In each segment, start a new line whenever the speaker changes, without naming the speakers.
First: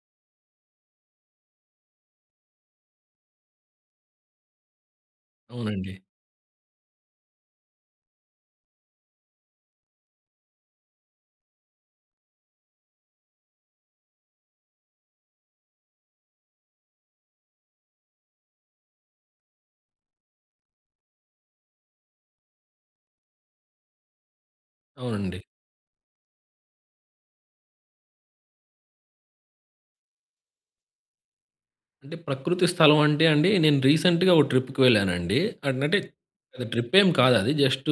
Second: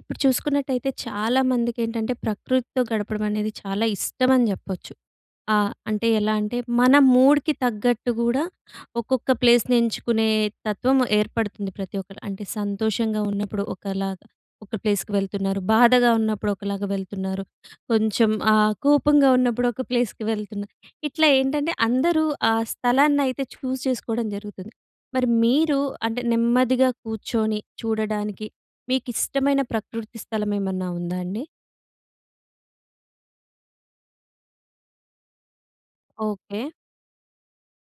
ఇప్పుడు చూసుకున్నట్టయితే చాలా మందికికేంటంటే ప్రకృతితో గడపడం అనేది చాలా ఇష్టం అని చెప్పొచ్చు. ఆహ్,
అవునండి.
అంటే ఎలా అంటే మన మూడ్‌కి తగ్గట్టు కూడా ఒక్కొక్క ప్లేస్‌ని ఎంచుకునే తత్వం ఏర్పడుతుంది ప్రతి ఒక్కరు. అంటే సంతోషంగా ఉన్నప్పుడు ఒకలాగా, ఒక ప్లేస్‌కి వెళ్తున్నారు. బాధగా ఉన్నప్పుడు ఒకలాగా వెళ్తున్నారు. కొంచెం ఆహ్, కోపంగా ఉన్నప్పుడు ఒక ప్లేస్‌కి వెళ్తున్నారు. ఇట్లా ఏంటంటే అందరూ ఆ స్థలాన్నయితే చూస్ చేసుకోవడం జరుగుతుంది. మరి
అవునండి.
మీరు అంటే నెమ్మదిగా కూర్చొని చూడడానికి మీకిష్టమైన ప్రకృతి స్థలం ఏమన్నా ఉందా అండి?
అంటే ప్రకృతి స్థలం అంటే అండి, నేను రీసెంట్‌గా ఒక ట్రిప్‌కి వెళ్ళానండి. అంటే
ఓకే.
అది ట్రిప్పేమి కాదు అది జస్ట్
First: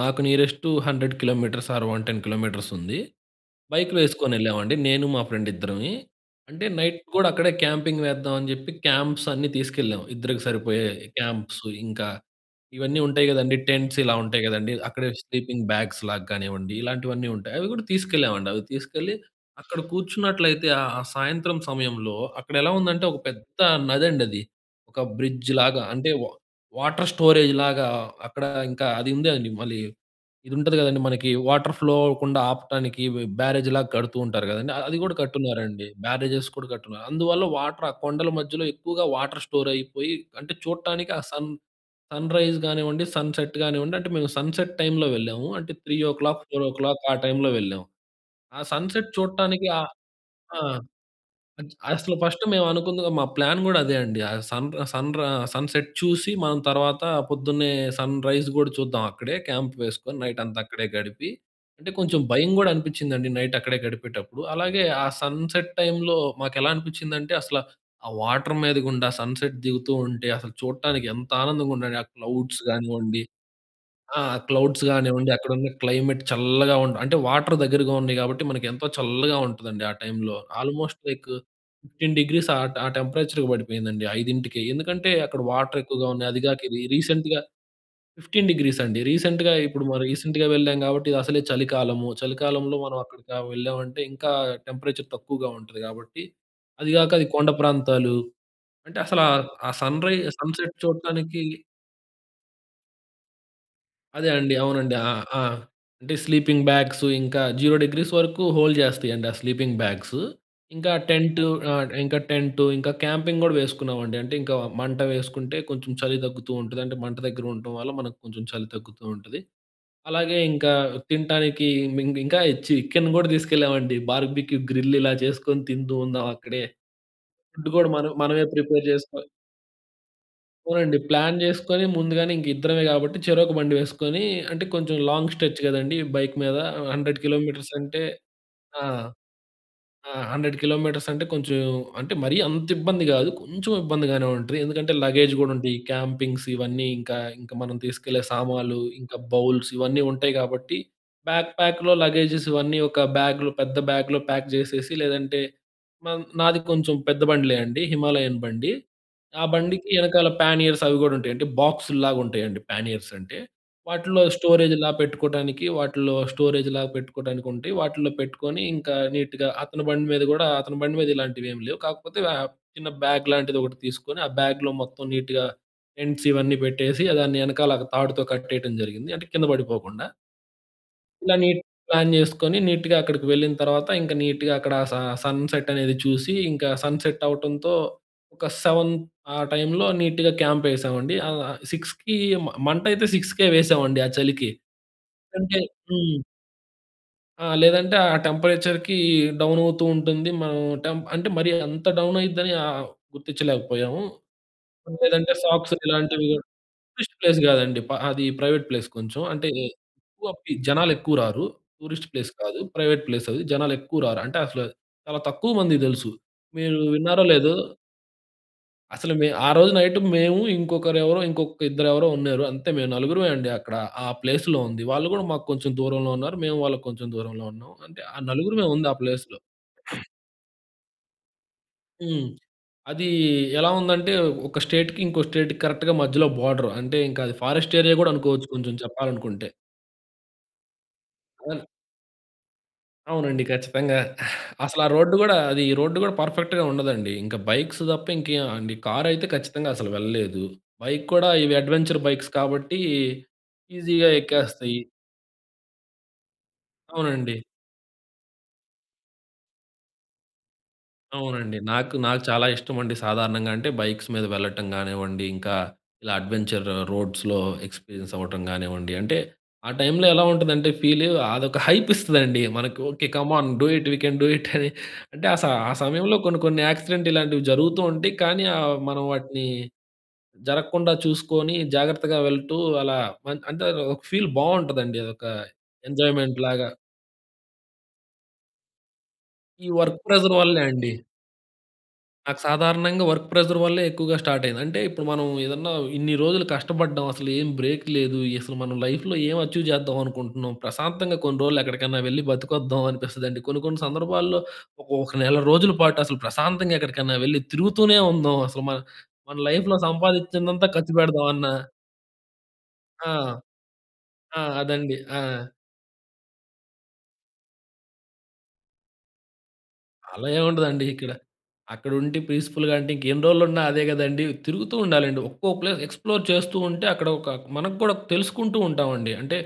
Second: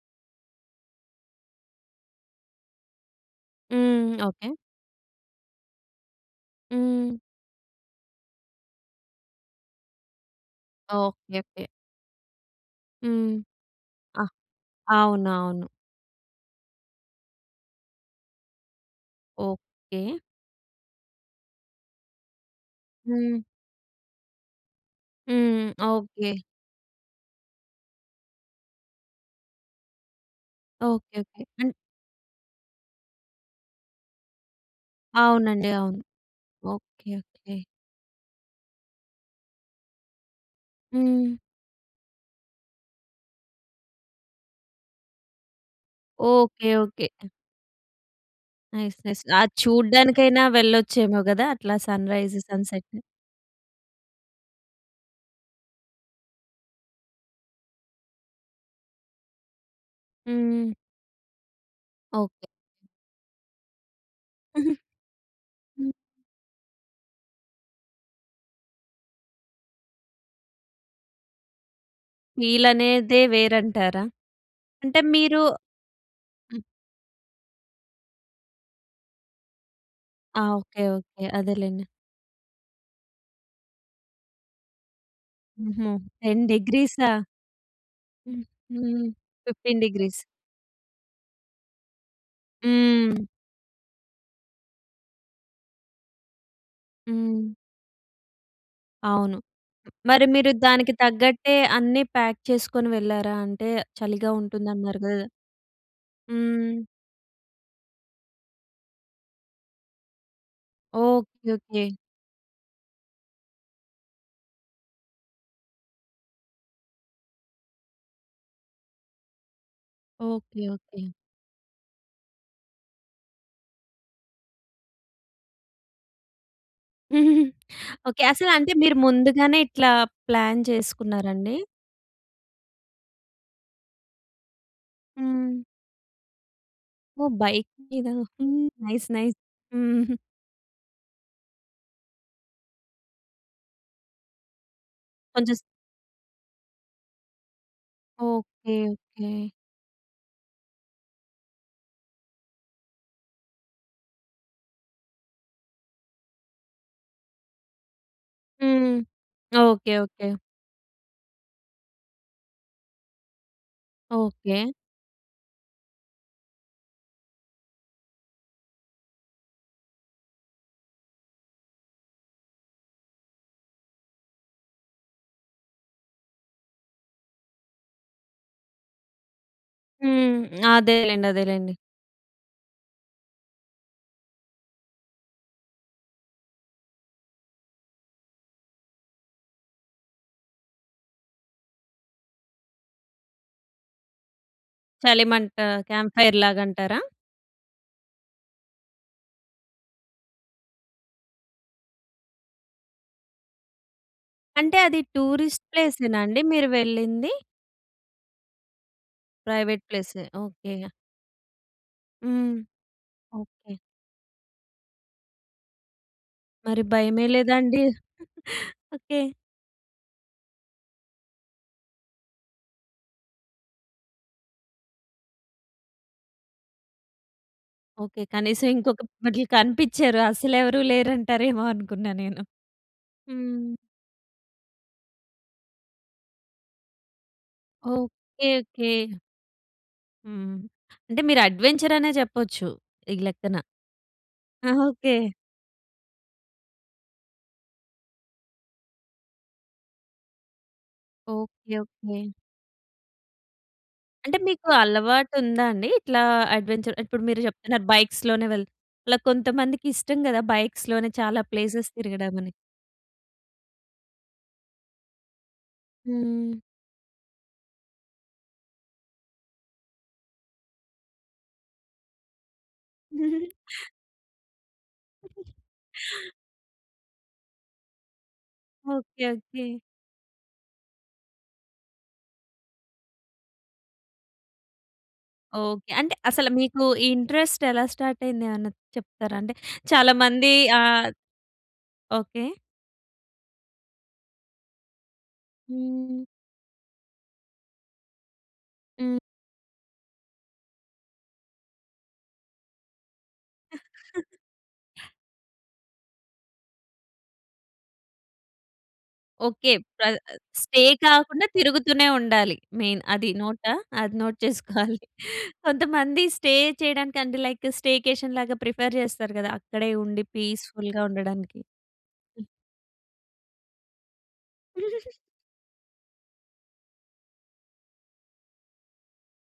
నాకు నియరెస్ట్ 100 కిలోమీటర్స్ ఆర్ 110 కిలోమీటర్స్ ఉంది. బైక్‌లు
హ్మ్,
ఎసుకొని
ఓకే.
ఎళ్ళామండి. నేను మా ఫ్రెండ్ ఇద్దరమి. అంటే నైట్
హ్మ్.
కూడా అక్కడే క్యాంపింగ్ వేద్దాం అని చెప్పి క్యాంప్స్ అన్నీ తీసుకెళ్ళాం ఇద్దరికి సరిపోయే
ఓకే. ఓకే.
క్యాంప్సు ఇంకా ఇవన్నీ ఉంటాయి
హ్మ్,
కదండీ. టెంట్స్ ఇలా
ఆ!
ఉంటాయి కదండీ. అక్కడే స్లీపింగ్
అవునవును.
బ్యాగ్స్‌లాగా కానివ్వండి ఇలాంటివన్నీ ఉంటాయి. అవి కూడా తీసుకెళ్ళామండి. అవి తీసుకెళ్ళి అక్కడ
ఓకే.
కూర్చున్నట్లయితే ఆ సాయంత్రం సమయంలో అక్కడెలా ఉందంటే ఒక
హ్మ్.
పెద్ద నది అండి అది. ఒక
హ్మ్,
బ్రిడ్జ్‌లాగా అంటే వా
ఓకే.
వాటర్ స్టోరేజ్‌లాగా అక్కడ ఇంకా అది ఉందండి. మళ్ళీ ఇది ఉంటుంది కదండీ
ఓకే,
మనకి
ఓకే. హ్మ్.
వాటర్ ఫ్లో అవ్వకుండా ఆపటానికి బ్యారేజ్‌లాగా కడుతూ ఉంటారు కదండీ. అది కూడా
అవునండి.
కట్టున్నారండి.
అవును.
బ్యారేజెస్ కూడా కట్టున్నారు.
ఓకే.
అందువల్ల
ఓకే.
వాటర్ ఆ కొండల మధ్యలో ఎక్కువగా వాటర్ స్టోర్ అయిపోయి. అంటే చూడటానికి ఆ
హ్మ్.
సన్ సన్‌రైజ్ కానివ్వండి సన్‌సెట్ కానివ్వండి అంటే మేము సన్‌సెట్ టైమ్‌లో వెళ్ళాము. అంటే 3, 4
ఓకే.
ఓ క్లాక్
ఓకే.
ఆ టైమ్‌లో వెళ్ళాము. ఆ
నైస్.
Sunset
nice. అది
చూడటానికి ఆహ్
చూడ్డానికైనా
ఆ!
వెళ్ళొచ్చేమో కదా. అట్లా
అసలు
సన్‌రైజు,
ఫస్ట్
సన్‌సెటు.
మేమనుకున్న మా ప్లాన్ కూడా అదే అండి. ఆ సన్ రా సన్ ర సన్‌సెట్ చూసి మనం తర్వాత పొద్దున్నే సన్‌రైజ్ కూడా చూద్దాం అక్కడే క్యాంప్ వేసుకొని నైట్ అంతా
హ్మ్.
అక్కడే గడిపి. అంటే కొంచెం
ఓకే.
భయం కూడా అనిపించిందండి నైట్ అక్కడే గడిపేటప్పుడు. అలాగే ఆ సన్‌సెట్
హ్మ్.
టైమ్‌లో మాకెలా అనిపించిందంటే అసల ఆ వాటర్ మీదగుండా సన్‌సెట్ దిగుతూ ఉంటే అసలు చూడటానికి ఎంత ఆనందంగా ఉండండి. ఆ క్లౌడ్స్
వీలనేదే
కానివ్వండి
వేరంటారా?
ఆ! క్లౌడ్స్
అంటే
కానివ్వండి
మీరు
అక్కడున్న క్లైమేట్ చల్లగా ఉంట అంటే వాటర్ దగ్గరగా ఉన్నాయి కాబట్టి మనకు ఎంతో చల్లగా ఉంటుందండి ఆ టైమ్‌లో
ఆ! ఓకే.
Almost
okay.
లైక్
అదేలెండి.
15 డిగ్రీస్ ఆ ట్ ఆ టెంపరేచర్‌కి పడిపోయిందండి 5కి ఎందుకంటే అక్కడ వాటర్
హుహు.
ఎక్కువగా ఉన్నాయి. అది
10 C
కాక ఇది
డిగ్రీసా!
రీసెంట్‌గా 15 డిగ్రీస్ అండి.
హుహు.
రీసెంట్‌గా
15 C
ఇప్పుడు మనం
డిగ్రీస్.
రీసెంట్‌గా వెళ్ళాం కాబట్టి ఇదసలే చలికాలం. చలికాలంలో మనం
హ్మ్.
అక్కడికి వెళ్ళామంటే ఇంకా టెంపరేచర్ తక్కువగా ఉంటది కాబట్టి. అది కాక అది
హ్మ్.
కొండ ప్రాంతాలు. అంటే అసలు
అవును.
ఆ సన్‌రైజ్
మరి మీరు
సన్‌సెట్
దానికి
చూడటానికి
తగ్గట్టే అన్నీ ప్యాక్ చేసుకొని వెళ్లారా? అంటే
అదే
చలిగా
అండి. అవునండి.
ఉంటుందన్నారు
ఆ!
కదా.
ఆ! అంటే స్లీపింగ్
హ్మ్.
బ్యాగ్సు ఇంకా 0 డిగ్రీస్ వరకు హోల్డ్ చేస్తాయండి ఆ స్లీపింగ్ బ్యాగ్సు. ఇంకా టెంటు
ఓకే.
ఆ!
ఓకే.
ఇంకా టెంటు ఇంకా క్యాంపింగ్ కూడా వేసుకున్నామండి. అంటే ఇంకా మంట వేసుకుంటే కొంచెం చలి తగ్గుతూ ఉంటది. అంటే మంట దగ్గర ఉండటం వల్ల మనకు కొంచెం చలి తగ్గుతూ ఉంటది. అలాగే
ఓకే,
ఇంకా
ఓకే.
తినటానికి ఇంకా చికెన్ కూడా తీసుకెళ్ళామండి. బార్బిక్యూ గ్రిల్ ఇలా చేసుకొని తింటుందాం అక్కడే. ఫుడ్ కూడా మన
ఓకే.
మనమే
అసల అంటే
ప్రిపేర్
మీరు
చేసుకో
ముందుగానే ఇట్లా ప్లాన్
అవునండి. ప్లాన్
చేసుకున్నారండీ?
చేసుకొని ముందుగానే ఇంక ఇద్దరమే కాబట్టి చెరొక బండి వేసుకొని అంటే కొంచెం లాంగ్
హ్మ్.
స్ట్రెచ్ కదండీ. బైక్ మీద 100
ఓహ్! బైక్
కిలోమీటర్స్ అంటే
మీద హ్మ్,
ఆ!
Nice nice.
ఆ!
హుహు.
100 కిలోమీటర్స్ అంటే కొంచెం అంటే మరీ అంత ఇబ్బంది కాదు కొంచెం ఇబ్బందిగానే ఉంటది. ఎందుకంటే లగేజ్ కూడా
కొంచెం
ఉంటుంది. క్యాంపింగ్స్ ఇవన్నీ ఇంకా ఇంకా మనం తీసుకెళ్లే
ఓకే.
సామాన్లు ఇంకా
ఓకే.
బౌల్స్ ఇవన్నీ ఉంటాయి కాబట్టి. బ్యాక్ ప్యాక్‌లో లగేజెస్ ఇవన్నీ ఒక బ్యాగ్‌లో పెద్ద బ్యాగ్‌లో ప్యాక్ చేసేసి లేదంటే నాది కొంచెం పెద్ద బండి‌లే అండి. హిమాలయన్ బండి.
హ్మ్,
ఆ బండికి
ఓకే.
వెనకాల
ఓకే.
పానియర్స్ అవి కూడా ఉంటాయి. అంటే బాక్స్‌ల్లాగా ఉంటాయండి. పానీయర్స్ అంటే. వాటిలో
ఓకే.
స్టోరేజ్‌లాగా పెట్టుకోవడానికి వాటిల్లో స్టోరేజ్‌లాగా పెట్టుకోవడానికి ఉంటాయి. వాటిలో పెట్టుకొని ఇంకా నీట్‌గా అతని బండి మీద కూడా అతని బండి మీద ఇలాంటివి ఏమీ లేవు కాకపోతే ఆహ్ చిన్న బ్యాగ్ లాంటిది ఒకటి తీసుకొని ఆ బ్యాగ్‌లో మొత్తం నీట్‌గా టెంట్స్ ఇవన్నీ పెట్టేసి దాన్ని వెనకాల తాడుతో కట్టేయడం జరిగింది. అంటే కింద పడిపోకుండా.
హ్మ్, అదేలెండి,
ఇలా నీట్
అదేలెండి.
ప్లాన్ చేసుకొని నీట్‌గా అక్కడికి వెళ్ళిన తర్వాత ఇంకా నీట్‌గా అక్కడ స సన్‌సెట్ అనేది చూసి. ఇంకా సన్‌సెట్ అవ్వటంతో ఒక 7 ఆ టైమ్‌లో నీట్‌గా క్యాంప్ ఎసామండి. ఆ! 6కి మంట అయితే 6కే వేసామండి ఆ చలికి.
చలిమంట
అంటే
క్యాంప్
హ్మ్.
ఫైర్‌లాగా అంటారా?
ఆ! లేదంటే ఆ టెంపరేచర్‌కి డౌన్ అవుతూ ఉంటుంది. మన టెం అంటే మరి అంత డౌన్ అయిద్దని ఆహ్ గుర్తించలేకపోయాము.
అంటే అది
లేదంటే
టూరిస్ట్
సాక్స్‌లు
ప్లేసేనా
ఇలాంటివి
అండి మీరు
టూరిస్ట్
వెళ్ళింది?
ప్లేస్ కాదండి. అది ప్రైవేట్ ప్లేస్ కొంచెం అంటే
ప్రైవేట్ ప్లేసే.
ఎక్కువ
ఓకే.
జనాలెక్కువ రారు. టూరిస్ట్ ప్లేస్
హ్మ్,
కాదు ప్రైవేట్ ప్లేస్ అది. జనాలు
ఓకే.
ఎక్కువ రారు. అంటే అసలు చాలా తక్కువ మందికి తెలుసు. మీరు
మరి
విన్నారో లేదో!
భయమేయలేదాండి?
అసలు
ఓకే.
మే ఆ రోజు నైట్ మేము ఇంకొకరెవరో ఇంకొక ఇద్దరెవరో ఉన్నారు. అంతే మేము నలుగురమే అండి. అక్కడ ఆ ప్లేస్‌లో ఉంది. వాళ్ళు కూడా మాకు కొంచెం దూరంలో ఉన్నారు. మేము వాళ్ళకి కొంచెం దూరంలో ఉన్నాం. అంటే ఆ
ఓకే. కనీసం
నలుగురమే ఉంది ఆ ప్లేస్‌లో.
ఇంకొకళ్ళు కనిపించారు. అసలెవరు లేరంటారేమో అనుకున్నా
హ్మ్,
నేను.
అది ఎలా
హ్మ్.
ఉందంటే ఒక స్టేట్‌కి ఇంకో స్టేట్‌కి కరెక్ట్‌గా మధ్యలో బోర్డర్. అంటే ఇంకా అది ఫారెస్ట్ ఏరియా కూడా
ఓకే.
అనుకోవచ్చు కొంచెం
ఓకే.
చెప్పాలనుకుంటే.
హ్మ్, అంటే మీరు
ఆ!
అడ్వెంచర్ అనే చెప్పొచ్చు ఈ
అవునండి
లెక్కన.
ఖచ్చితంగా. అసల
ఆహా!
ఆ రోడ్డు
ఓకే.
కూడా అది ఈ రోడ్డు కూడా పర్ఫెక్ట్‌గా ఉండదండి. ఇంకా బైక్స్ తప్ప ఇంకేమండి కార్ అయితే ఖచ్చితంగా అసలు వెళ్ళలేదు. బైక్ కూడా ఇవి
ఓకే.
Adventure
okay.
బైక్స్ కాబట్టి ఈజీగా
అంటే మీకు
ఎక్కేస్తాయి.
అలవాటు ఉందా అండి? ఇట్లా అడ్వెంచర్ ఇప్పుడు
అవునండి.
మీరు చెప్తున్నారు బైక్స్‌లోనే వెళ్ ఇలా కొంతమందికిష్టం కదా బైక్స్‌లోనే చాలా
అవునండి.
ప్లేసెస్
నాకు, నాకు
తిరగడం
చాలా
అని.
ఇష్టమండి. సాధారణంగా అంటే బైక్స్ మీద వెళ్ళటం కానివ్వండి, ఇంకా ఇలా
హ్మ్.
అడ్వెంచర్ రోడ్స్‌లో ఎక్స్పీరియన్స్ అవ్వటం కానివ్వండి అంటే ఆ టైమ్‌లో ఎలా ఉంటుందంటే ఫీల్ అదొక హైప్ ఇస్తదండి. మనకి "okay. Come on do it, we can do it" అని అంటే ఆ స ఆ సమయంలో కొన్ని కొన్ని యాక్సిడెంట్ ఇలాంటివి జరుగుతూ ఉంటాయి. కానీ ఆహ్, మనం
ఓకే.
వాటిని
ఓకే.
జరగకుండా చూసుకొని జాగ్రత్తగా వెళ్తూ అలా అం అంటే ఒక ఫీల్ బావుంటదండి. అదొక
ఓకే. అంటే అసలు
ఎంజాయ్‌మెంట్‌లాగా.
మీకు ఈ ఇంట్రెస్ట్ ఎలా స్టార్ట్ అయింది ఏమన్నా చెప్తారా? అంటే
ఈ వర్క్
చాలా
ప్రెషర్
మంది
వల్లే అండి.
ఆహ్,
నాకు
ఓకే.
సాధారణంగా వర్క్ ప్రెషర్ వల్లే ఎక్కువగా స్టార్ట్ అయింది. అంటే ఇప్పుడు మనం ఏదన్నా ఇన్ని
హ్మ్.
రోజులు కష్టపడ్డాం అసలేం బ్రేక్ లేదు. అసలు మనం లైఫ్‌లో
హ్మ్.
ఏం అచీవ్ చేద్దాం అనుకుంటున్నాం. ప్రశాంతంగా కొన్ని రోజులెక్కడికన్నా వెళ్లి బతికొద్దాం అనిపిస్తుందండి. కొన్ని కొన్ని సందర్భాల్లో ఒక ఒక నెల రోజుల పాటు అసలు ప్రశాంతంగా ఎక్కడికన్నా వెళ్లి తిరుగుతూనే ఉందాం. అసలు మన మన
ఓకే.
లైఫ్‌లో
పా
సంపాదించిందంతా
స్టే
ఖర్చుపెడదాం అన్న
కాకుండా తిరుగుతూనే ఉండాలి. మెయిన్
ఆ!
అది నోటా, అది నోట్
ఆ! అదండి.
చేసుకోవాలి.
ఆ!
కొంతమంది స్టే చేయడానికి అంటే లైక్ స్టేకేషన్‌లాగా ప్రిఫర్ చేస్తారు కదా, అక్కడే ఉండి
అలా ఏముండదండి
పీస్‌ఫుల్‌గా
ఇక్కడ.
ఉండడానికి.
అక్కడుండి పీస్‌ఫుల్‌గా అంటే ఇంకెన్ని రోజులున్నా అదే కదండీ. తిరుగుతూ ఉండాలండి. ఒక్కో ప్లేస్ ఎక్స్‌ప్లోర్ చేస్తూ ఉంటే అక్కడ ఒక మన కూడా తెలుసుకుంటూ ఉంటాం అండి. అంటే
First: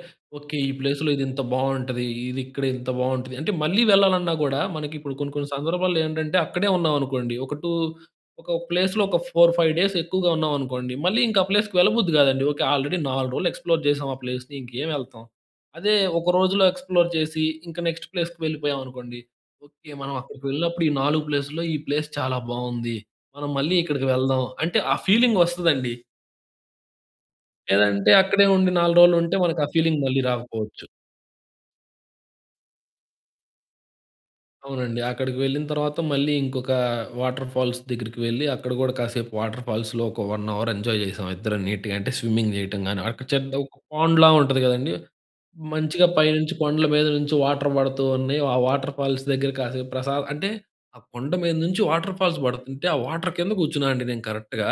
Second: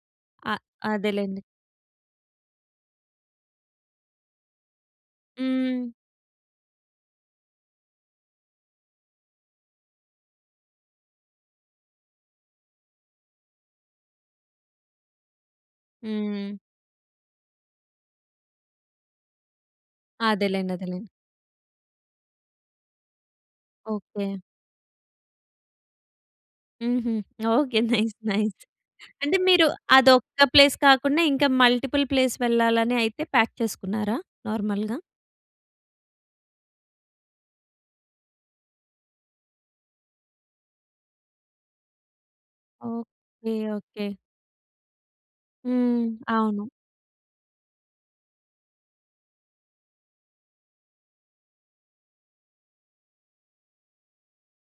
అ
ఓకే ఈ ప్లేస్ లో ఇది
అదేలెండి.
ఇంత బావుంటది. ఇది ఇక్కడ ఇంత బాగుంటది. అంటే మళ్ళీ వెళ్లాలన్నా గూడా మనకిప్పుడు కొన్ని కొన్ని
హ్మ్.
సందర్భాల్లో ఏంటంటే అక్కడే ఉన్నాం అనుకోండి. ఒక 2 ఒక ప్లేస్‌లో ఒక 4, 5. ఎక్కువగా ఉన్నామనుకోండి. మళ్ళీ ఇంకా ఆ ప్లేస్‌కి వెళ్ళబుద్ది కాదండి. ఓకే ఆల్రెడీ 4 రోజులు ఎక్స్‌ప్లోర్ చేసాం ఆ ప్లేస్‌ని. ఇంకేం ఎళ్తాం. అదే ఒక
హ్మ్.
రోజులో ఎక్స్‌ప్లోర్ చేసి ఇంక నెక్స్ట్ ప్లేస్‌కి వెళ్ళిపోయామనుకోండి. ఓకే మనం అక్కడికి
అదేలెండి.
వెళ్ళినప్పుడు ఈ
అదేలెండి.
నాలుగు ప్లేస్‌లో ఈ ప్లేస్ చాలా బావుంది. మనం మళ్ళీ ఇక్కడికి
ఓకే.
వెళ్దాం అంటే ఆ ఫీలింగ్ వస్తదండి.
హుహు. ఓకె.
లేదంటే
నైస్
అక్కడే
నైస్.
ఉండి 4 రోలు ఉంటే
అంటే
మనకు
మీరు
ఆ ఫీలింగ్ మళ్ళీ
అదొక్క ప్లేస్
రాకపోవచ్చు.
కాకుండా ఇంకా మల్టిపుల్ ప్లేస్ వెళ్ళాలని అయితే ప్యాక్ చేసుకున్నారా? నార్మల్‌గా.
అవునండి. అక్కడికి వెళ్ళిన తర్వాత మళ్ళీ ఇంకొక వాటర్ ఫాల్స్ దగ్గరికి వెళ్లి అక్కడ గూడా కాసేపు వాటర్ ఫాల్స్‌లో ఒక 1 అవర్ ఎంజాయ్ చేసాం ఇద్దరం నీట్‌గా. అంటే స్విమ్మింగ్ చేయటం గాని అక్కడ
ఓకె,
చెడ్డ్ ఒక
ఓకె.
పాండ్‌లా ఉంటది కదండీ,
హ్మ్.
మంచిగా పైనుంచి
అవును.
కొండల మీద నుంచి వాటర్ పడుతూ ఉన్నాయి. ఆ వాటర్ ఫాల్స్ దగ్గర కాసేపు ప్రసా అంటే ఆ కొండ మీద నుంచి వాటర్ ఫాల్స్ పడుతుంటే ఆ వాటర్ కింద కూర్చున్నానండి నేను కరెక్ట్‌గా.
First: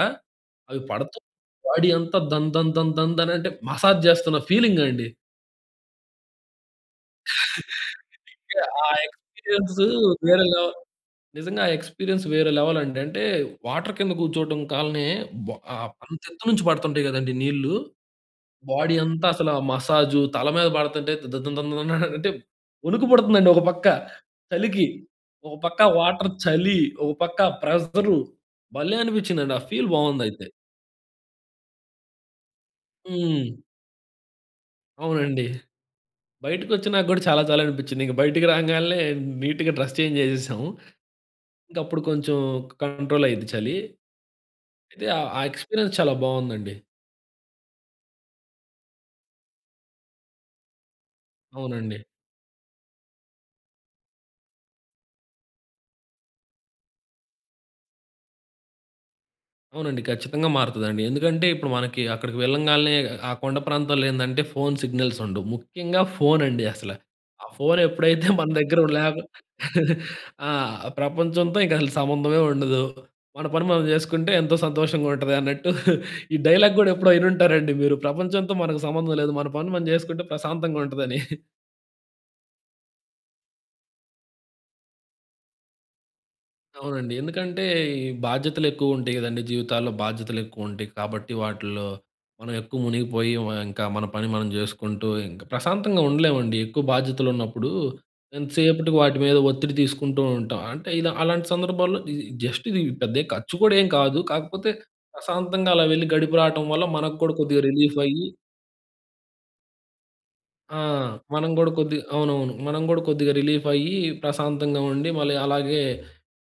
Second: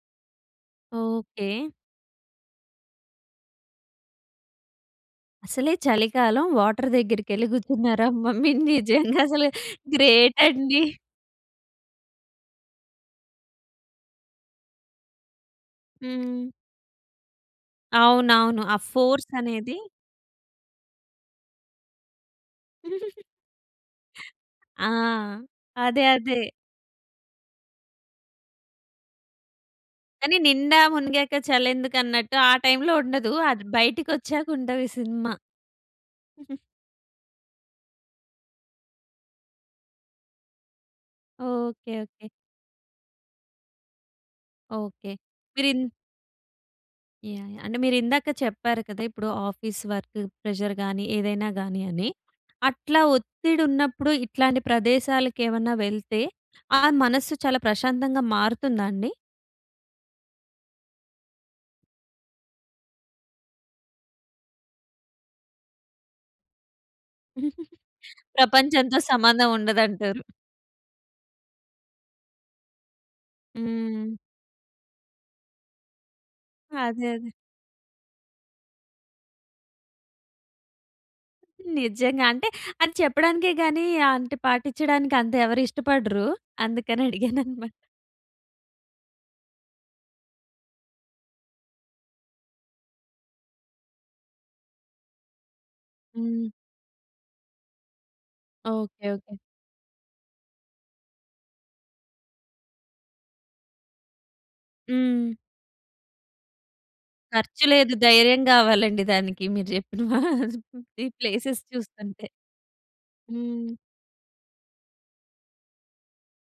అవి పడుతూ
ఓకె.
బాడీ అంతా ధన్, ధన్, ధన్, ధన్, ధనంటే మసాజ్ చేస్తున్న ఫీలింగ్ అండి.
అసలే చలికాలం వాటర్ దగ్గరికెళ్ళి కూర్చున్నారా? అమ్మ! మీరు
ఆ
నిజంగా అసలు
ఎక్స్‌పీరియన్స్
గ్రేట్
వేరే లెవ్
అండి.
నిజంగా ఆ ఎక్స్‌పీరియన్స్ వేరే లెవెల్ అండి. అంటే వాటర్ కింద కూర్చోవటం కాలనే బ అంత
హ్మ్.
ఎత్తు నుంచి పడుతుంటాయి కదండీ నీళ్ళు,
అవునవును. ఆ
బాడీ అంతా
ఫోర్స్
అసలు ఆ
అనేది
మసాజు. తల మీద పడుతుంటే ద ద ద దన్ దన్ అనంటే వణుకు పడుతుందండి ఒక పక్క చలికి.
ఆ!
ఒక పక్క
అదే,
వాటర్
అదే.
చలి. ఒక పక్క ప్రెజరు. భలే అనిపించిందండి, ఆ ఫీల్
కానీ
బావుందయితే.
నిండా మునిగాక చలెందుకన్నట్టు ఆ టైమ్‌లో ఉండదు.
హ్మ్.
అది బయటికి ఒచ్చాక ఉంటది సినిమా.
అవునండి. బయటకొచ్చినా గూడా చాలా చలి అనిపించింది. ఇంక బయటికి రాంగాల్నే నీట్‌గా డ్రెస్ చేంజ్ చేసేసాము. ఇంక
ఓకె.
అప్పుడు
ఓకె.
కొంచెం కంట్రోల్ అయ్యింది చలి. అయితే
ఓకె.
ఆహ్, ఆ
మీరు ఇన్
ఎక్స్‌పీరియన్స్ చాలా బావుందండి.
యాహ్! యాహ్! అంటే మీరు ఇందాక చెప్పారు కదా! ఇప్పుడు ఆఫీస్ వర్క్ ప్రెషర్ గాని ఏదైనా గాని
అవునండి.
అని, అట్లా ఒత్తిడి ఉన్నప్పుడు ఇట్లాంటి ప్రదేశాలకు ఏమన్నా వెళ్తే ఆ మనస్సు చాలా ప్రశాంతంగా మారుతుందా అండి?
అవునండి. ఖచ్చితంగా మారతదండి. ఎందుకంటే ఇప్పుడు మనకి అక్కడికి వెళ్ళంగాల్నే, ఆ కొండ ప్రాంతంలో ఏందంటే ఫోన్ సిగ్నల్సుండవు. ముఖ్యంగా ఫోనండి అసల. ఆ ఫోన్ ఎప్పుడైతే మన దగ్గర
ప్రపంచంతో
లేక
సంబంధం ఉండదంటారు.
ఆ! ప్రపంచంతో ఇంకసలు సంబంధమే ఉండదు. మన పని మనం
హ్మ్.
చేసుకుంటే ఎంతో సంతోషంగుంటుందన్నట్టు. ఈ డైలాగ్ గూడా
అదే.
ఎప్పుడో
అదే.
ఇనుంటారండి మీరు. ప్రపంచంతో మనకు సంబంధం లేదు. మన పని మనం చేసుకుంటే ప్రశాంతంగుంటుందని.
నిజంగా. అంటే అది చెప్పడానికే గాని, ఆంటె పాటించడానికి అంత ఎవరిష్టపడరు.
అవునండి. ఎందుకంటే
అందుకనడిగాననమాట.
ఈ బాధ్యతలు ఎక్కువుంటాయి గదండీ జీవితాల్లో. బాధ్యతలు ఎక్కువుంటాయి కాబట్టి వాటిల్లో మనం ఎక్కువ మునిగిపోయి వ ఇంకా మన పని మనం చేసుకుంటింకా, ప్రశాంతంగా
హ్మ్.
ఉండలేమండి ఎక్కువ బాధ్యతలున్నప్పుడు, ఎంతసేపటికి
ఓకే.
వాటి మీద
ఓకే.
ఒత్తిడి తీసుకుంటుంటాం. అంటే ఇలా అలాంటి సందర్భాల్లో ఇది జస్ట్ ఇది పెద్ద ఏ ఖర్చు గూడా ఏం కాదు. కాకపోతే
హ్మ్.
ప్రశాంతంగా అలా వెళ్లి, గడిపి రావటం వల్ల మనకు గూడా కొద్దిగా
ఖర్చు లేదు.
రిలీఫయ్యి
ధైర్యం కావాలండి దానికి మీరు చెప్పిన వ
ఆ!
ఈ
మనం
ప్లేసేస్
గూడా కొద్దిగా
చూస్తుంటే.
అవునవును. మనం కూడా కొద్దిగా
హ్మ్.
రిలీఫయ్యి ప్రశాంతంగుండి, మళ్ళీ అలాగే,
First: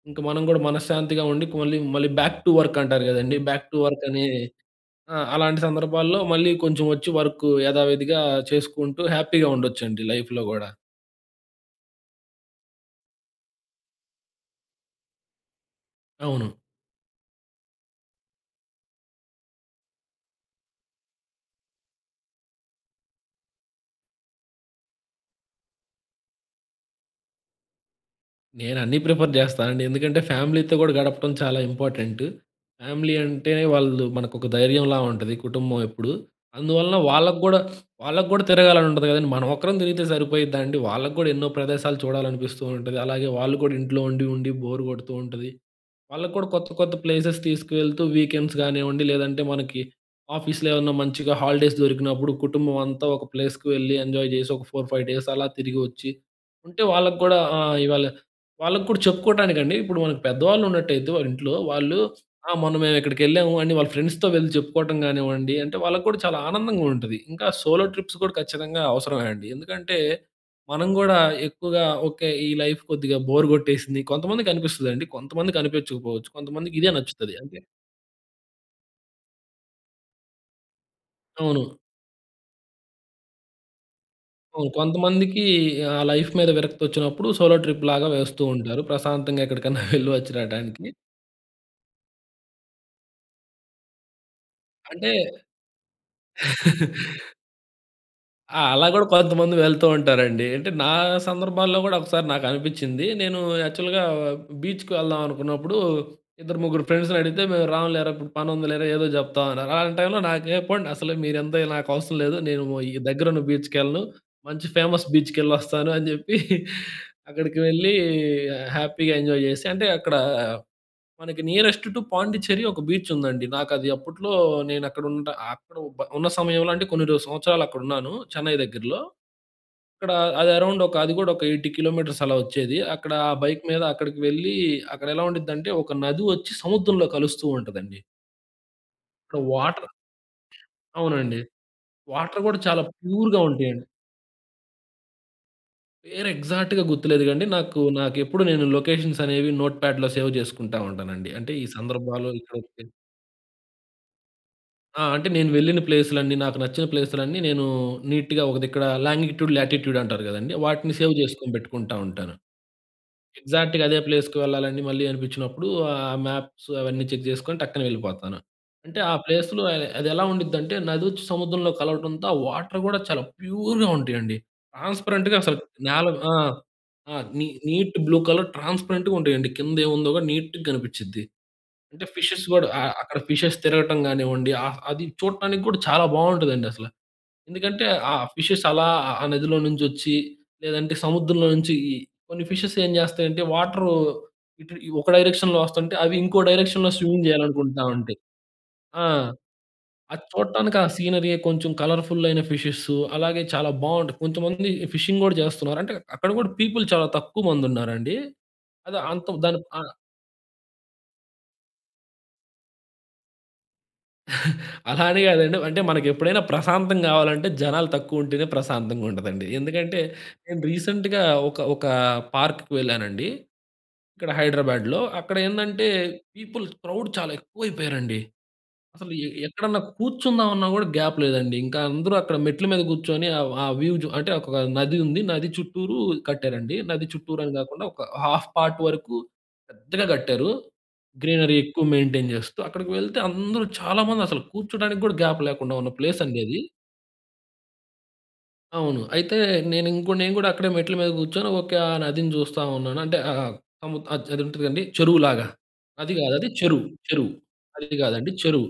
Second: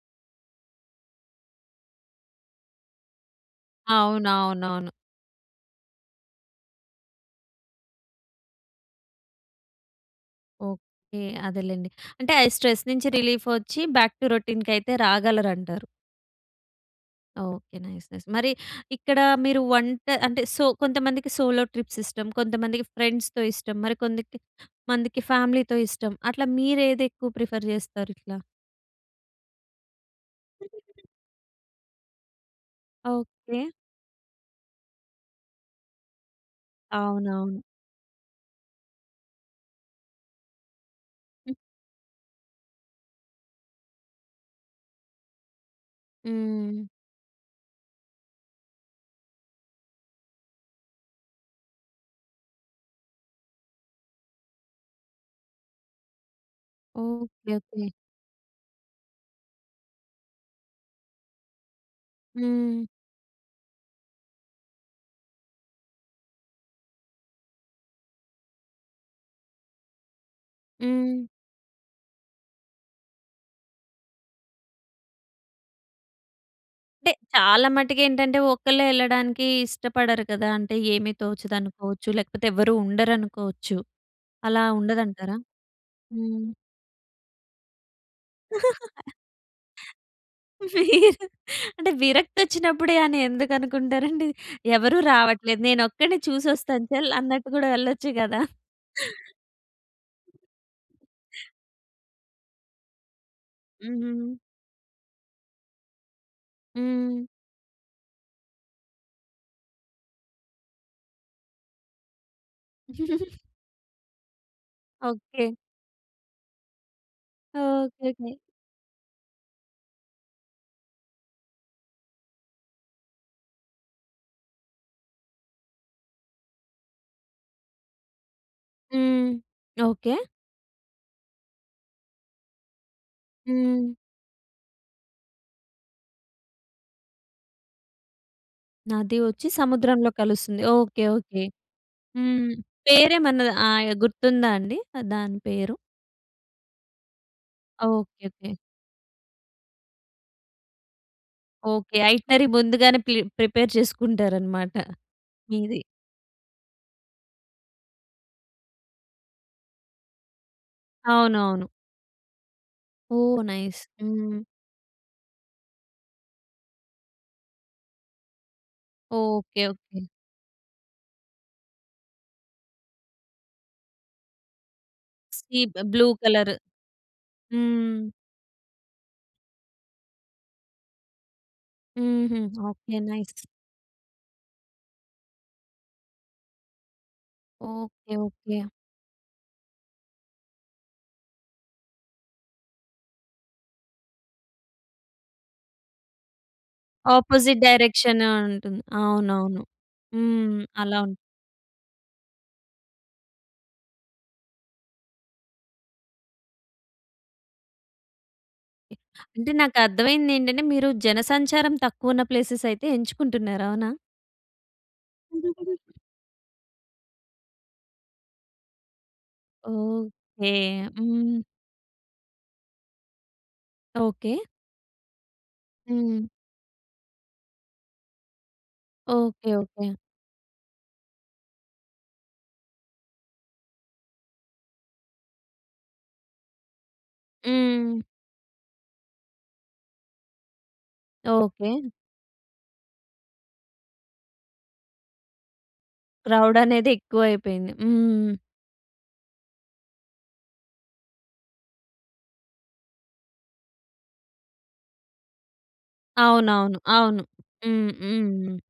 ఇంక మనం గూడ మనశ్శాంతిగుండి, పొన్లి మళ్ళీ బ్యాక్ టు వర్కంటారు కదండీ! బ్యాక్ టు వర్కని
అవునవునవును.
ఆ! అలాంటి సందర్భాల్లో మళ్ళీ కొంచెం ఒచ్చి వర్క్ యథావిధిగా చేసుకుంటూ హ్యాపీగుండొచ్చండి. లైఫ్‌లో గూడా.
ఓకే. అదేలెండి. అంటే ఆ స్ట్రెస్ నుంచి రిలీఫొచ్చి బాక్‌ టు రొటీన్‌కయితే రాగలరంటారు.
అవును.
ఓకె. Nice nice. మరి ఇక్కడ మీరు వంట అంటే సో కొంతమందికి సోలో ట్రిప్స్ ఇష్టం, కొంతమందికి ఫ్రెండ్స్‌తో ఇష్టం, మరి కొంద‌కి మందికి ఫ్యామిలీ‌తో ఇష్టం. అట్లా మీరు ఏది ఎక్కువ ప్రిఫర్ చేస్తారు ఇట్లా?
నేను అన్నీ ప్రిఫర్ చేస్తానండి. ఎందుకంటే ఫ్యామిలీతో కూడా గడపడం చాలా ఇంపార్టెంట్. ఫ్యామిలీ అంటే
ఓకె.
వాళ్ళు మనకు ఒక ధైర్యంలా ఉంటది, కుటుంబం ఎప్పుడు. అందువలన వాళ్ళకి కూడా,
అవునవును.
వాళ్ళకి కూడా తిరగాలని ఉంటుంది కదండీ! మనం ఒక్కరం తిరిగితే సరిపోయిద్దా అండి వాళ్ళకి కూడా ఎన్నో ప్రదేశాలు చూడాలనిపిస్తూ ఉంటది. అలాగే వాళ్ళు కూడా ఇంట్లో ఉండి ఉండి బోర్ కొడుతూ ఉంటది. వాళ్ళకి కూడా కొత్త
హ్మ్.
కొత్త ప్లేసెస్ తీసుకువెళ్తూ వీకెండ్స్ కానివ్వండి లేదంటే మనకి ఆఫీస్‌లో ఏమన్నా మంచిగా హాలిడేస్ దొరికినప్పుడు కుటుంబం అంతా ఒక ప్లేస్‌కి వెళ్లి, ఎంజాయ్ చేసి, ఒక 4, 5 డేస్ అలా తిరిగి వచ్చి. ఉంటే వాళ్ళకి కూడా
ఓకె,
ఆహ్,
ఓకె.
ఇవాళ వాళ్ళకి కూడా చెప్పుకోటానికండి ఇప్పుడు మన‌కు పెద్దవాళ్ళు ఉన్నట్టయితే వాళ్ళ ఇంట్లో వాళ్ళు "ఆ! మొన్న
హ్మ్.
మేము ఇక్కడికి వెళ్ళాము" అని వాళ్ళ ఫ్రెండ్స్‌తో వెళ్లి చెప్పుకోవడం కానివ్వండి అంటే, వాళ్ళకి కూడా చాలా ఆనందంగా ఉంటది. ఇంకా సోలో ట్రిప్స్ కూడా ఖచ్చితంగా అవసరమే అండి. ఎందుకంటే మనం కూడా
హ్మ్.
ఎక్కువగా, ఓకె ఈ లైఫ్ కొద్దిగా బోర్ కొట్టేసింది. కొంతమందికి అనిపిస్తుందండి కొంతమంది కనిపించకపోవచ్చు కొంతమందికి ఇదే
అంటే,
నచ్చుతది అంటే
చాలా మటుకు ఏంటంటే ఒక్కళ్ళే వెళ్ళడానికి ఇష్టపడరు కదా. అంటే ఏమి తోచదు
అవును.
అనుకోవచ్చు లేకపోతే ఎవరూ ఉండరనుకోవచ్చు. అలా
అవును.
ఉండదంటారా?
కొంతమందికి ఆహ్, లైఫ్
హ్మ్.
మీద విరక్తి వచ్చినప్పుడు సోలో ట్రిప్‌ లాగా వేస్తూ ఉంటారు ప్రశాంతంగా ఎక్కడికన్నా వెళ్ళి వచ్చి రావటానికి.
మీరు అంటే విరక్తి వచ్చినప్పుడే అని ఎందుకు అనుకుంటారండి. ఎవరు
అంటే
రావట్లేదు నేనొక్కడినే చూసొస్తాను చల్! అన్నట్టు కూడా వెళ్ళొచ్చు కదా!
ఆ! అలా కూడా కొంతమంది వెళ్తూ ఉంటారండి. అంటే నా సందర్భాల్లో కూడా ఒకసారి నాకు అనిపించింది. నేను యాక్చువల్‌గా
హ్మ్.
బీచ్‌కి వెళ్దాం అనుకున్నప్పుడు ఇద్దరు, ముగ్గురు ఫ్రెండ్స్‌‌ని
హ్మ్.
అడిగితే, మేము రాములేరా ఇప్పుడు పని ఉందిలేరా, ఏదో చెప్తాం అన్నారు. అలాంటి టైమ్‌లో నాకు ఏ! పోండి అసలు మీరు ఎంత నాకు అవసరం లేదు. నేను ఓ ఈ దగ్గర ఉన్న బీచ్‌కి వెళ్ళను మంచి ఫేమస్
ఓకె.
బీచ్‌కెళ్లొస్తాను, అని చెప్పి అక్కడికి వెళ్ళి
ఓకెకె.
హ్యాపీగా ఎంజాయ్ చేసి అంటే, అక్కడ మనకి నియరెస్ట్ టూ పాండిచెర్రీ ఒక బీచ్ ఉందండి. నాకు అది అప్పట్లో నేను అక్కడ ఉంటా అక్కడ బ ఉన్న సమయంలో కొన్ని సంవత్సరాలు అక్కడ ఉన్నాను చెన్నై దగ్గరలో.
హ్మ్.
అక్కడ
ఓకె.
అది అరౌండ్ ఒక అది కూడా ఒక 80 కిలోమీటర్స్ అలా వచ్చేది. అక్కడ ఆ బైక్ మీద
హ్మ్.
అక్కడికి వెళ్లి, అక్కడ ఎలా ఉండిద్దంటే ఒక నది వచ్చి సముద్రంలో కలుస్తూ ఉంటదండి.
నది
ఇప్పుడు
వచ్చి
వాటర్
సముద్రంలో కలుస్తుంది. ఓకే.
అవునండి.
ఓకే.
వాటర్
హ్మ్.
గూడా చాలా ప్యూర్‌గా
పేరేమన్నా
ఉంటయండి.
ఆయ గుర్తుందా అండి దాని పేరు?
పేరు ఎగ్జాక్ట్‌గా గుర్తులేదుగాండి. నాకు నాకు
ఓకే.
ఎప్పుడు
ఓకే.
నేను లొకేషన్స్ అనేవి నోట్‌ప్యాడ్‌లో సేవ్ జేసుకుంటా ఉంటానండి. అంటే ఈ
ఓకే.
సందర్భాలు
ఐటినరీ
[unintelligible]
ముందుగానే ప్లి ప్రిపేర్ చేసుకుంటారనమాట
ఆ! అంటే నేను
మీది.
వెళ్ళిన ప్లేస్‌లన్నీ, నాకు నచ్చిన ప్లేస్‌లన్నీ నేనూ నీట్‌గా ఒక దిక్కడా లాంగిట్యూడ్, లాటిట్యూడ్ అంటారు గదండీ! వాటిని సేవ్ చేసుకొని
అవునవును.
పెట్టుకుంటా ఉంటాను.
ఓహ్! నైస్.
ఎగ్జాక్ట్‌గా అదే
హ్మ్.
ప్లేస్‌కు వెళ్ళాలని మళ్ళీ అనిపిచ్చినప్పుడూ ఆహ్, మాప్స్ అవన్నీ చెక్ జేసుకొని టక్కన వెళ్ళిపోతాను. అంటే ఆ
ఓకే.
ప్లేస్‌లో ఆహ్,
ఓకే.
అది ఎలా ఉండిద్దంటే నదొచ్చి సముద్రంలో కలవటంతో ఆ వాటర్ గూడా చాలా ప్యూర్‌గా ఉంటయండి. ట్రాన్స్‌పరెంట్‌గా అసలు
ఈ బ్ బ్లూ
నేల ఆ!
కలర్.
ఆ! నీ నీట్
హ్మ్.
బ్లూ కలర్ ట్రాన్స్‌పరెంట్‌గా ఉంటయండి. కింద ఏముందో గూడా నీట్‌‌గా గనిపిచ్చిద్ది. అంటే
హుహు.
ఫిషెస్ గూడా ఆహ్,
ఓకే.
అక్కడ
నైస్.
ఫిషెస్ తిరగటం గానివ్వండీ ఆహ్, అది చూడటానికి గూడా చాలా బావుంటదండి అసల. ఎందుకంటే
ఓకే.
ఆహ్, ఆ
ఓకే.
ఫిషెస్ అలా ఆ నదిలో నుంచొచ్చి లేదంటే సముద్రంలో నుంచి ఈ కొన్ని ఫిషెస్ ఏం జేస్తాయంటే వాటరు ఇటు ఈ ఒక డైరెక్షన్‌లో వస్తంటే అవి ఇంకో డైరెక్షన్‌లో స్విమ్మింగ్
ఆపోజిట్
జెయ్యాలనుకుంటా ఉంటయి.
డైరెక్షన్ ఆహ్, ఉంటుంది.
ఆ!
అవునవును.
అది
హ్మ్.
చూడటానికి ఆ
అలా
సీనరీ కొంచెం కలర్‌ఫుల్ అయిన ఫిషెస్ అలాగే చాలా బావుంటది. కొంతమందీ ఫిషింగ్ గూడా చేస్తన్నారు. అంటే అక్కడ గూడా పీపుల్ చాలా తక్కువ మంది ఉన్నారండీ. అది అంత
అంటే
దాని ఆహ్
నాకర్థమయింది ఏంటంటే మీరు జన సంచారం తక్కువ ఉన్న ప్లేసెస్ అయితే ఎంచుకుంటున్నారు. అవునా?
అలా అని కాదండి. అంటే మనకు ఎప్పుడైనా ప్రశాంతం కావాలంటే, జనాలు తక్కువుంటేనే ప్రశాంతంగా ఉంటదండి. ఎందుకంటే
ఓకే.
నేను రీసెంట్‌గా
హ్మ్.
ఒక ఒక పార్క్‌కి వెళ్ళానండి. ఇక్కడ
ఓకే.
హైదరాబాద్‌లో. అక్కడ ఏందంటే
హ్మ్.
పీపుల్ క్రౌడ్ చాలా ఎక్కువ అయిపోయారండి. అసలు ఎ
ఓకే.
ఎక్కడన్నా
ఓకే.
కూర్చుందామన్న కూడా గ్యాప్ లేదండి. ఇంకా అందరూ అక్కడ మెట్ల మీద కూర్చొని ఆహ్, ఆహ్ వ్యూ అంటే ఒక నది ఉంది. నది చుట్టూరు కట్టారండి. నది చుట్టూరు అని కాకుండా
హ్మ్.
ఒక హాల్ఫ్ పార్ట్ వరకు పెద్దగా కట్టారు. Greenery
okay.
ఎక్కువ మెయింటైన్ చేస్తూ. అక్కడికి వెళ్తే అందరూ చాలా మంది అసలు కూర్చోడానికి కూడా గ్యాప్ లేకుండా ఉన్న ప్లేస్ అండి
క్రౌడ్
అది.
అనేది ఎక్కువైయిపోయింది. హ్మ్.
అవును. అయితే నేను ఇంకో నేను కూడా అక్కడే మెట్ల మీద కూర్చొని ఓకే. ఆ నదిని చూస్తా ఉన్నాను. అంటే ఆహ్, ఆ-ఆ అది ఉంటడండి చెరువులాగా. నది కాదు, అది
అవునవును.
చెరువు.
అవును.
చెరువు.
హ్మ్.
నది కాదండి
హ్మ్.
చెరువు.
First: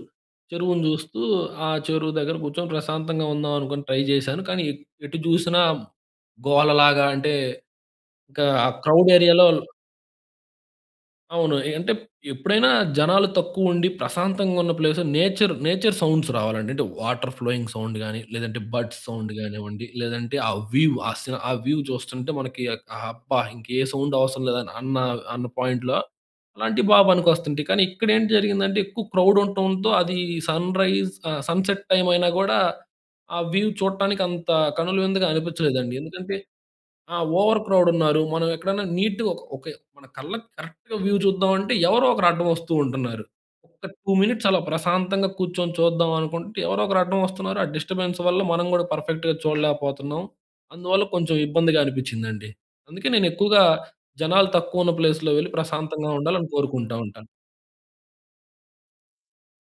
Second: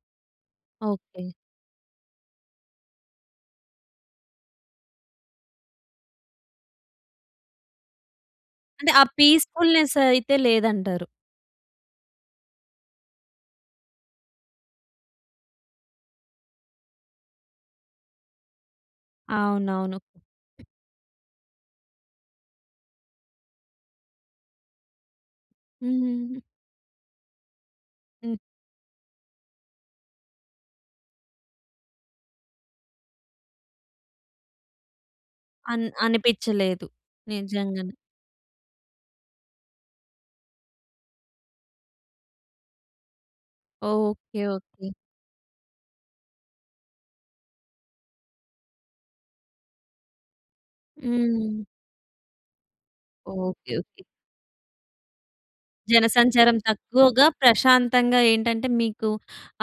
చెరువుని చూస్తూ,
ఓకే.
ఆ చెరువు దగ్గర కూర్చొని ప్రశాంతంగా ఉందాం అనుకోని ట్రై చేశాను. కానీ ఎటు చూసినా గోలలాగా అంటే ఇంకా ఆహ్,
అంటే
క్రౌడ్
ఆహ్,
ఏరియాలో
పీస్‌ఫుల్‌నెస్ అయితే లేదంటారు.
అవును. ఏ అంటే ఎప్పుడైనా జనాలు తక్కువ ఉండి, ప్రశాంతంగా ఉన్న ప్లేస్‌లో నేచర్ నేచర్ సౌండ్స్ రావాలండి. అంటే వాటర్ ఫ్లోయింగ్ సౌండ్ గాని, లేదంటే బర్డ్స్ సౌండ్ కానివ్వండి,
అవునవును.
లేదంటే ఆహ్, వ్యూ ఆహ్, వ్యూ చూస్తుంటే మనకి అబ్బా! ఇంకే ఏ సౌండ్ అవసరం లేదన్న అన్న పాయింట్‌లో
హ్మ్.
అలాంటివి బాగా పనికొస్తుంటాయి. కానీ ఇక్కడ ఏంటి
హ్మ్.
జరిగిందంటే ఎక్కువ క్రౌడ్ ఉంటంతో, అది సన్‌రైజ్ ఆహ్, సన్‌సెట్ టైమ్ అయినా కూడా ఆహ్, వ్యూ చూడటానికి అంత కనుల విందుగా
అన్
అనిపించలేదండి. ఎందుకంటే
అనిపించలేదు.
ఆహ్, ఓవర్ క్రౌడ్
నిజంగానే.
ఉన్నారు. మనం ఎక్కడైనా నీట్‌గా ఒక మన కళ్ళకి కరెక్ట్‌గా వ్యూ చూద్దాం అంటే ఎవరో ఒకరు అడ్డం వస్తూ ఉంటున్నారు. ఒక్క 2
ఓకే.
మినిట్స్ అలా
ఓకే.
ప్రశాంతంగా కూర్చొని చూద్దాం అనుకుంటే, ఎవరో ఒకరు అడ్డం వస్తున్నారు. ఆహ్, డిస్టర్బెన్స్ వల్ల మనం కూడా పర్ఫెక్ట్‌గా చూడలేకపోతున్నాం. అందువల్ల కొంచెం
హ్మ్.
ఇబ్బందిగా అనిపించిందండి. అందుకే నేను ఎక్కువగా
ఓకే. ఓకే.
జనాలు తక్కువ ఉన్న ప్లేస్‌లో వెళ్లి ప్రశాంతంగా ఉండాలని
జనసంచారం
కోరుకుంటా
తక్కువగా,
ఉంటాను.
ప్రశాంతంగా ఏంటంటే మీకు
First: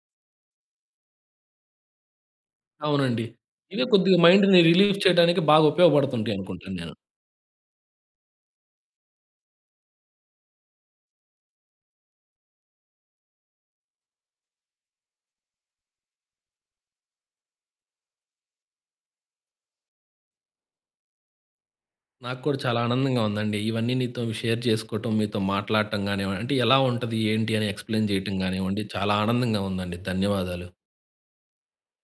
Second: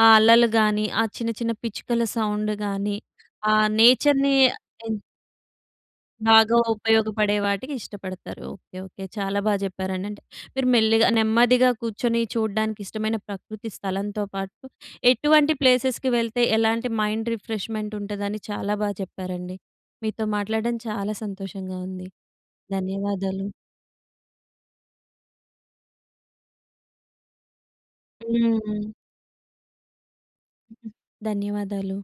ఆహ్, అలలు గాని, ఆహ్, చిన్న చిన్న పిచ్చుకల సౌండ్ గాని
అవునండి.
ఆహ్,
ఇదే కొద్దిగా
నేచర్‌ని
మైండ్‌ని
హ్మ్.
రిలీఫ్ చేయటానికి బాగా ఉపయోగపడుతుంటాయి
బాగా
అనుకుంటానేను.
ఉపయోగపడే వాటికి ఇష్టపడతారు. ఓకే. ఓకే. చాలా బాగా చెప్పారండి. అంటే మీరు మెల్లిగా, నెమ్మదిగా కూర్చొని చూడ్డానికి ఇష్టమైన ప్రకృతి స్థలంతో పాటు ఎటువంటి ప్లేసెస్‌కి వెళ్తే, ఎలాంటి మైండ్ రిఫ్రెష్మెంట్ ఉంటదని చాలా బాగా చెప్పారండి. మీతో మాట్లాడడం చాలా సంతోషంగా ఉంది.
నాకు కూడా చాలా ఆనందంగా
ధన్యవాదాలు.
ఉందండి. ఇవన్నీ నీతో షేర్ చేసుకోవటం, మీతో మాట్లాడటం కానివ్వండి, అంటే ఎలా ఉంటది? ఏంటి? అని ఎక్స్‌‌ప్లెయిన్ చేయటం కానివ్వండి,
హ్మ్.
చాలా ఆనందంగా ఉందండి. ధన్యవాదాలు.
ధన్యవాదాలు.